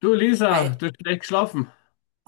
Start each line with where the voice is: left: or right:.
left: Du Lisa,
right: Hi.
left: du hast schlecht geschlafen.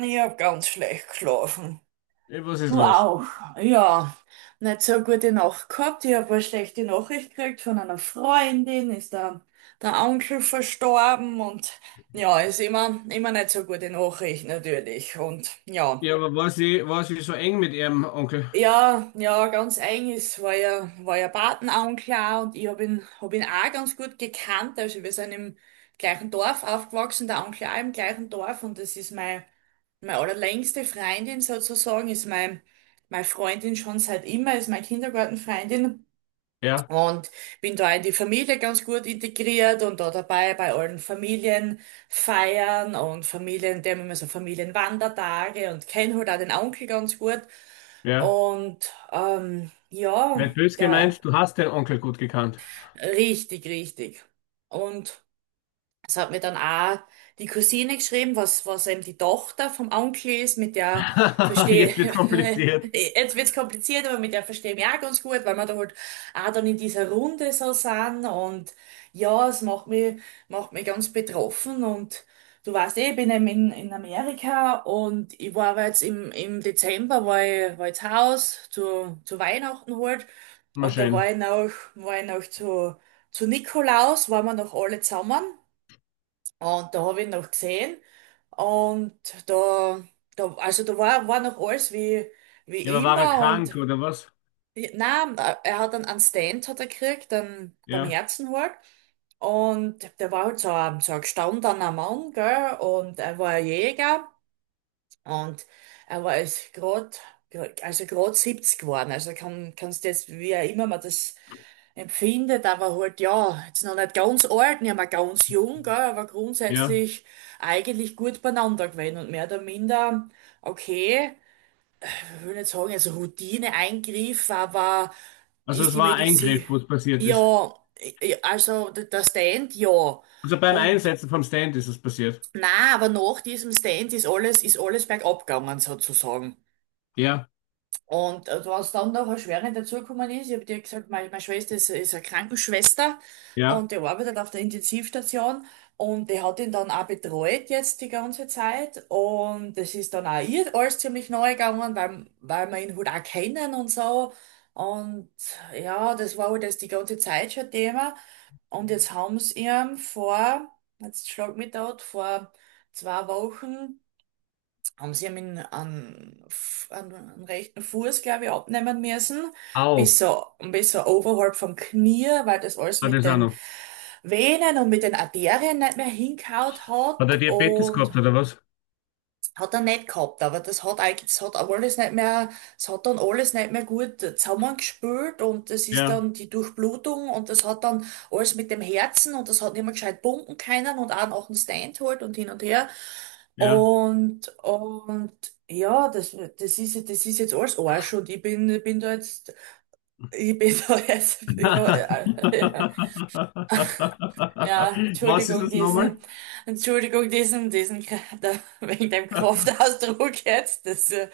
right: Ich habe ganz schlecht geschlafen.
left: Was ist
right: Du
left: los?
right: auch. Ja, nicht so eine gute Nacht gehabt. Ich habe eine schlechte Nachricht gekriegt von einer Freundin, ist der Onkel verstorben und ja, ist immer nicht so gute Nachricht natürlich. Und ja.
left: Ja, aber war sie so eng mit ihrem Onkel?
right: Ja, ja, ganz eigenes war ja Patenonkel und ich hab ihn auch ganz gut gekannt. Also wir sind im gleichen Dorf aufgewachsen, der Onkel auch im gleichen Dorf und das ist meine allerlängste Freundin sozusagen, ist meine Freundin schon seit immer, ist meine Kindergartenfreundin.
left: Ja,
right: Und bin da in die Familie ganz gut integriert und da dabei bei allen Familienfeiern und Familien, die haben immer so Familienwandertage und kenne halt auch den Onkel ganz gut.
left: ja.
right: Und ja,
left: Nicht böse
right: der
left: gemeint, du hast den Onkel gut gekannt.
right: richtig, richtig. Und es hat mir dann auch die Cousine geschrieben, was eben die Tochter vom Onkel ist, mit der verstehe,
left: Jetzt wird kompliziert.
right: jetzt wird's kompliziert, aber mit der verstehe ich mich auch ganz gut, weil wir da halt auch dann in dieser Runde so sind und ja, es macht mich ganz betroffen und du weißt eh, ich bin eben in Amerika und ich war aber jetzt im Dezember, war ich zu Hause, zu Weihnachten halt
left: Mal
right: und da
left: schön.
right: war ich noch zu Nikolaus, waren wir noch alle zusammen. Und da habe ich ihn noch gesehen und da, da also da war noch alles wie,
left: Ja, aber
right: wie
left: war er
right: immer
left: krank
right: und
left: oder was?
right: nein, er hat einen Stand hat er gekriegt, beim
left: Ja,
right: Herzen halt. Und der war halt so ein gestandener Mann, gell, und er war ein Jäger. Und er war jetzt grad, also grad 70 geworden. Also kannst du jetzt, wie auch immer man das empfindet, aber halt, ja, jetzt noch nicht ganz alt, nicht mehr ganz jung, gell, aber
left: ja.
right: grundsätzlich eigentlich gut beieinander gewesen und mehr oder minder, okay, ich will nicht sagen, also Routineeingriff, aber
left: Also
right: ist
left: es
right: die
left: war ein
right: Medizin,
left: Eingriff, wo es passiert ist.
right: ja, ja, also der Stand, ja.
left: Also beim
right: Und,
left: Einsetzen vom Stand ist es passiert.
right: na, aber nach diesem Stand ist alles bergab gegangen, sozusagen.
left: Ja,
right: Und was dann noch erschwerend dazugekommen ist, ich habe dir gesagt, meine Schwester ist eine Krankenschwester
left: ja.
right: und die arbeitet auf der Intensivstation und die hat ihn dann auch betreut jetzt die ganze Zeit und das ist dann auch ihr alles ziemlich neu gegangen, weil wir ihn halt auch kennen und so. Und ja, das war halt das die ganze Zeit schon Thema. Und jetzt haben sie ihm vor, jetzt schlag mich dort, vor 2 Wochen haben sie ihm an rechten Fuß, glaube ich, abnehmen müssen,
left: Au,
right: bis so oberhalb vom Knie, weil das alles
left: hat
right: mit
left: es auch
right: den
left: noch.
right: Venen und mit den Arterien nicht mehr hingehaut
left: Hat er
right: hat
left: Diabetes gehabt
right: und
left: oder was?
right: hat er nicht gehabt, aber das hat eigentlich, das hat alles nicht mehr, es hat dann alles nicht mehr gut zusammengespült und das ist
left: Ja,
right: dann die Durchblutung und das hat dann alles mit dem Herzen und das hat nicht mehr gescheit pumpen können und auch nach dem Stand halt und hin und her.
left: ja.
right: Und ja, das ist jetzt alles Arsch und ich bin da jetzt, ich bin da jetzt über, Ja,
left: Was ist
right: Entschuldigung,
left: das nochmal?
right: diesen, da, wegen dem Kraftausdruck jetzt, das,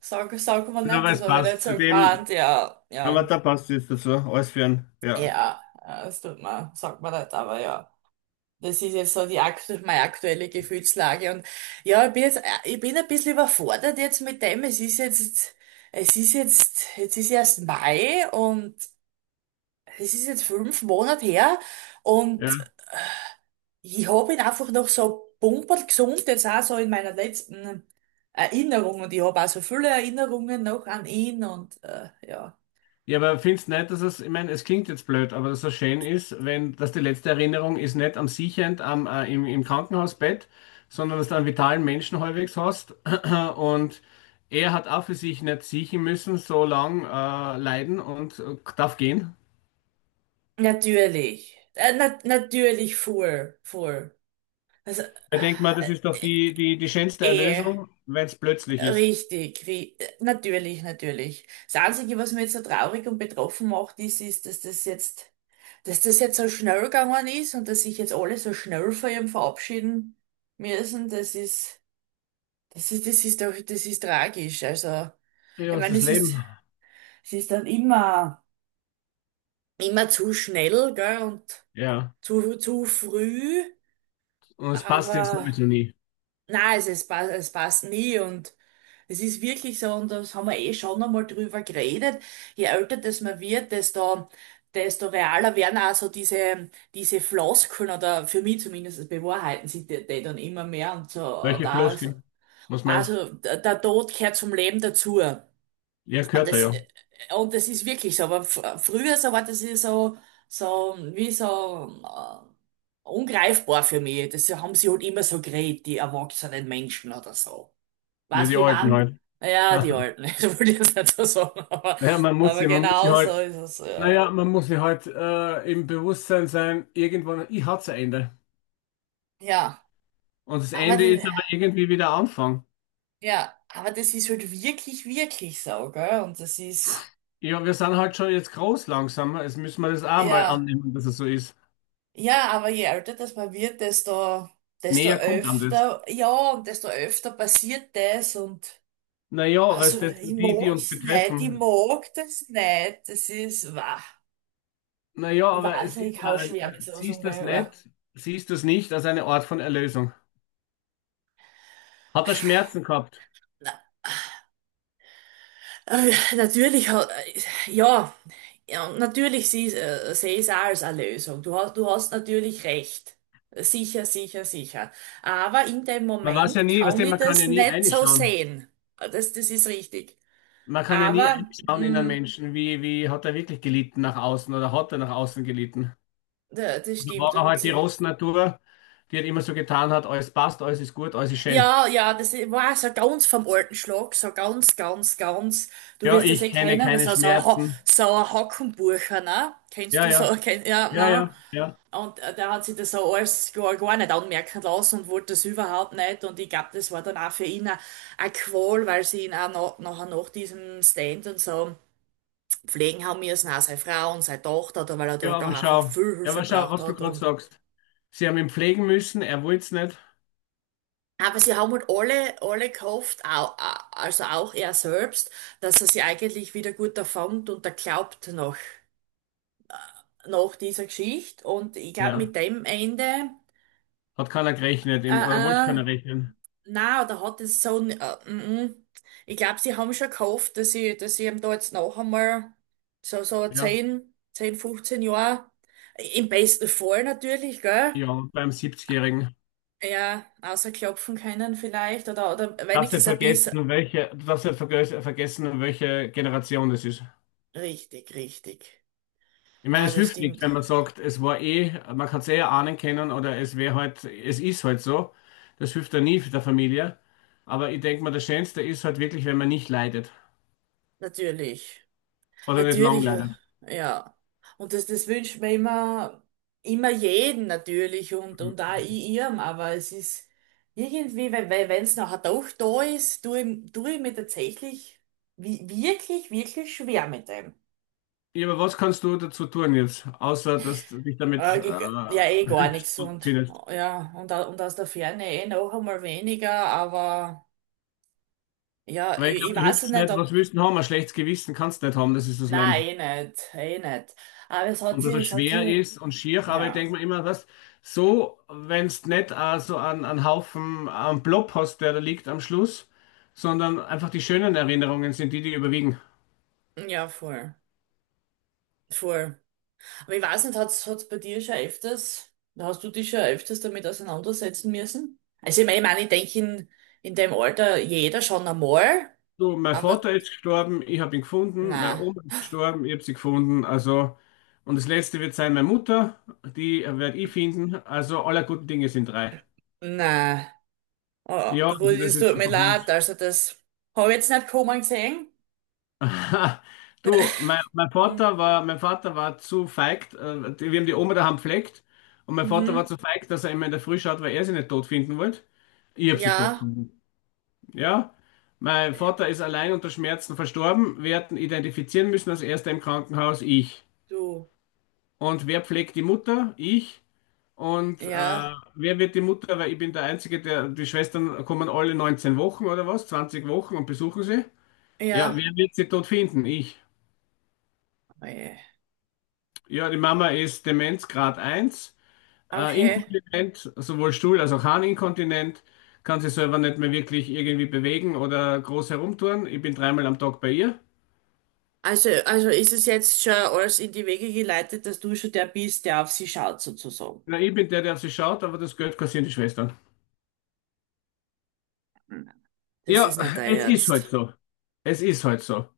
right: sag man
left: Ja,
right: nicht,
left: aber
right: das
left: es
right: habe ich
left: passt
right: nicht so
left: zu dem,
right: gemeint, ja,
left: aber
right: ja,
left: da passt es dazu, alles für ja.
right: ja, das sagt man nicht, aber ja, das ist jetzt so meine aktuelle Gefühlslage und ja, ich bin ein bisschen überfordert jetzt mit dem, jetzt ist erst Mai und es ist jetzt 5 Monate her,
left: Ja,
right: und ich habe ihn einfach noch so bumperl gesund, jetzt auch so in meiner letzten Erinnerung. Und ich habe auch so viele Erinnerungen noch an ihn und ja.
left: ja, aber findest nicht, dass es, ich meine, es klingt jetzt blöd, aber dass es so schön ist, wenn das die letzte Erinnerung ist, nicht am Siechend am, im, im Krankenhausbett, sondern dass du einen vitalen Menschen halbwegs hast und er hat auch für sich nicht siechen müssen, so lang leiden und darf gehen.
right: Natürlich. Na natürlich voll, voll. Also,
left: Ich denke mal, das ist doch die schönste
right: eh,
left: Erlösung, wenn es plötzlich ist.
right: richtig, ri natürlich, natürlich. Das Einzige, was mich jetzt so traurig und betroffen macht, ist, dass das jetzt so schnell gegangen ist und dass sich jetzt alle so schnell von ihm verabschieden müssen. Das ist tragisch. Also,
left: Ja,
right: ich
left: es ist
right: meine,
left: das
right: es ist,
left: Leben.
right: es ist dann immer, immer zu schnell, gell, und
left: Ja,
right: zu früh,
left: und es passt ja
right: aber
left: sowieso nie.
right: nein, es passt nie und es ist wirklich so, und das haben wir eh schon einmal drüber geredet. Je älter das man wird, desto realer werden auch so diese Floskeln oder für mich zumindest bewahrheiten sich die dann immer mehr und so, und
left: Welche
right: auch,
left: Floskel? Was meinst du?
right: also, der Tod gehört zum Leben dazu.
left: Ja,
right: Und
left: gehört er
right: das,
left: ja.
right: äh, und das ist wirklich so. Aber früher so war das ja so, so wie so ungreifbar für mich. Das haben sie halt immer so geredet, die erwachsenen Menschen oder so.
left: Ja,
right: Weißt
left: die
right: du, wie
left: alten
right: man?
left: halt.
right: Ja, die Alten. Ich wollte ich jetzt nicht so sagen, aber,
left: Naja,
right: aber genau so ist es. Ja,
left: man muss sie halt im Bewusstsein sein, irgendwann, ich hat's ein Ende.
right: ja,
left: Und das
right: aber,
left: Ende
right: d-
left: ist aber irgendwie wieder Anfang.
right: ja, aber das ist halt wirklich, wirklich so, gell? Und das ist,
left: Ja, wir sind halt schon jetzt groß langsam. Jetzt müssen wir das auch mal
right: ja.
left: annehmen, dass es so ist.
right: Ja, aber je älter das man wird, desto
left: Näher kommt an das.
right: öfter, ja, und desto öfter passiert das und
left: Naja, weil es
right: also
left: das,
right: ich
left: die, die uns
right: mag's nicht, ich
left: betreffen.
right: mag das nicht. Das ist, wah.
left: Naja,
right: Ich
left: aber
right: weiß
left: es
right: nicht,
left: ist,
right: ich kann schwer mit sowas
left: siehst das
right: umgehen.
left: nicht, siehst du es nicht als eine Art von Erlösung. Hat er Schmerzen gehabt?
right: Na, natürlich ja, ja, und natürlich sehe ich es auch als eine Lösung. Du hast natürlich recht. Sicher, sicher, sicher. Aber in dem
left: Man weiß ja
right: Moment
left: nie, weißt
right: kann
left: du,
right: ich
left: man kann
right: das
left: ja nie
right: nicht so
left: reinschauen.
right: sehen. Das ist richtig.
left: Man kann ja nie
right: Aber,
left: reinschauen in einen Menschen, wie, wie hat er wirklich gelitten nach außen oder hat er nach außen gelitten.
right: das
left: Und da
right: stimmt.
left: war er halt
right: Und
left: die Rossnatur, die hat immer so getan hat, alles passt, alles ist gut, alles ist schön.
right: ja, ja, das war so ganz vom alten Schlag, so ganz, ganz, ganz. Du
left: Ja,
right: wirst das
left: ich
right: eh
left: kenne
right: kennen, was
left: keine
right: so,
left: Schmerzen.
right: so ein Hackenburcher, ne? Kennst
left: Ja,
right: du so,
left: ja,
right: ja,
left: ja,
right: ne?
left: ja, ja.
right: Und der hat sich das so alles gar nicht anmerken lassen und wollte das überhaupt nicht. Und ich glaube, das war dann auch für ihn eine Qual, weil sie ihn auch nachher nach diesem Stand und so pflegen haben müssen, auch seine Frau und seine Tochter, da, weil er
left: Ja,
right: dort auch
left: aber
right: einfach
left: schau.
right: viel
left: Ja,
right: Hilfe
left: aber schau,
right: braucht
left: was du
right: hat.
left: gerade sagst. Sie haben ihn pflegen müssen, er wollte es nicht.
right: Aber sie haben halt alle gehofft, also auch er selbst, dass er sie eigentlich wieder gut erfängt und er glaubt noch, nach dieser Geschichte. Und ich glaube,
left: Ja,
right: mit dem Ende,
left: hat keiner gerechnet, im, oder wollte
right: äh, äh,
left: keiner rechnen.
right: na, oder hat es so. Ich glaube, sie haben schon gehofft, dass sie, ihm da jetzt noch einmal so
left: Ja,
right: zehn, 15 Jahre, im besten Fall natürlich, gell?
left: ja, beim 70-Jährigen.
right: Ja, außer klopfen können vielleicht, oder
left: Darfst nicht
right: wenigstens ein bisschen.
left: vergessen, um welche, du darfst nicht vergessen, um welche Generation das ist.
right: Richtig, richtig.
left: Ich meine,
right: Na,
left: es
right: das
left: hilft nichts,
right: stimmt.
left: wenn man sagt, es war eh, man kann es eh ahnen können oder es wäre halt, es ist halt so. Das hilft ja nie für der Familie. Aber ich denke mal, das Schönste ist halt wirklich, wenn man nicht leidet
right: Natürlich.
left: oder nicht lang
right: Natürlich,
left: leidet.
right: ja. Und das wünscht man immer jeden natürlich und auch ihrem, aber es ist irgendwie, weil wenn es nachher doch da ist, tue ich mir tatsächlich wirklich, wirklich schwer mit dem.
left: Ja, aber was kannst du dazu tun jetzt, außer dass du dich damit
right: Ja, eh gar
left: hilfst
right: nichts
left: und
right: und
left: findest?
right: ja, und aus der Ferne eh noch einmal weniger, aber ja,
left: Weil ich
right: ich,
left: glaube,
right: ich
left: da hilft
right: weiß
left: es
right: nicht,
left: nicht.
right: ob.
left: Was willst du denn haben? Ein schlechtes Gewissen kannst du nicht haben, das ist das Leben.
right: Nein, eh nicht, eh nicht. Aber es hat
left: Und dass
right: sie,
left: er
right: es hat
left: schwer
right: sie,
left: ist und schier, aber ich denke
right: ja.
left: mir immer, was, so, wenn es nicht auch so an, an Haufen, an Blob hast, der da liegt am Schluss, sondern einfach die schönen Erinnerungen sind die, die überwiegen.
right: Ja, voll. Voll. Aber ich weiß nicht, hat's, hat's bei dir schon öfters, hast du dich schon öfters damit auseinandersetzen müssen? Also ich meine, ich denke in dem Alter jeder schon einmal,
left: So, mein
right: aber
left: Vater ist gestorben, ich habe ihn gefunden, meine
right: na,
left: Oma ist gestorben, ich habe sie gefunden, also, und das letzte wird sein, meine Mutter, die werde ich finden, also aller guten Dinge sind drei.
right: na. Oh,
left: Ja, also
right: gut,
left: das
right: es
left: ist
right: tut mir
left: einfach was.
right: leid. Also das habe ich jetzt nicht kommen gesehen.
left: Aha. Du, mein
right: Mhm.
left: Vater war, mein Vater war zu feig, die- wir haben die Oma daheim gepflegt und mein Vater war
right: Mhm.
left: zu feig, dass er immer in der Früh schaut, weil er sie nicht tot finden wollte. Ich habe sie tot
right: Ja.
left: gefunden. Ja, mein Vater ist allein unter Schmerzen verstorben. Wir hätten identifizieren müssen als erster im Krankenhaus ich.
right: Du.
left: Und wer pflegt die Mutter? Ich. Und
right: Ja.
left: wer wird die Mutter? Weil ich bin der Einzige, der, die Schwestern kommen alle 19 Wochen oder was, 20 Wochen und besuchen sie. Ja,
right: Ja.
left: wer wird sie tot finden? Ich.
right: Oje.
left: Ja, die Mama ist Demenzgrad 1,
right: Okay.
left: inkontinent, sowohl Stuhl- als auch Harninkontinent, kann sich selber nicht mehr wirklich irgendwie bewegen oder groß herumtouren. Ich bin dreimal am Tag bei ihr.
right: Also ist es jetzt schon alles in die Wege geleitet, dass du schon der bist, der auf sie schaut, sozusagen.
left: Na, ich bin der, der auf sie schaut, aber das Geld kassieren die Schwestern.
right: Mhm. Das
left: Ja,
right: ist nicht dein
left: es ist halt
right: Ernst.
left: so. Es ist halt so.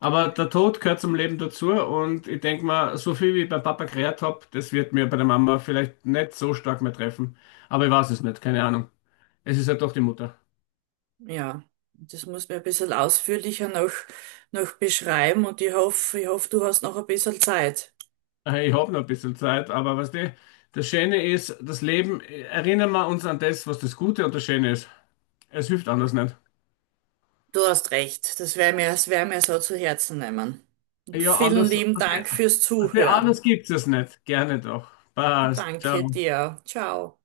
left: Aber der Tod gehört zum Leben dazu und ich denke mal, so viel wie ich beim Papa gerät habe, das wird mir bei der Mama vielleicht nicht so stark mehr treffen. Aber ich weiß es nicht, keine Ahnung. Es ist halt doch die Mutter.
right: Ja, das muss mir ein bisschen ausführlicher noch beschreiben und ich hoffe, du hast noch ein bisschen Zeit.
left: Ich habe noch ein bisschen Zeit, aber was die, das Schöne ist, das Leben, erinnern wir uns an das, was das Gute und das Schöne ist. Es hilft anders nicht.
right: Du hast recht, das wär mir so zu Herzen nehmen. Und
left: Ja,
right: vielen
left: anders,
right: lieben Dank fürs
left: was die,
right: Zuhören.
left: anders gibt es nicht. Gerne doch. Passt.
right: Danke
left: Ciao.
right: dir. Ciao.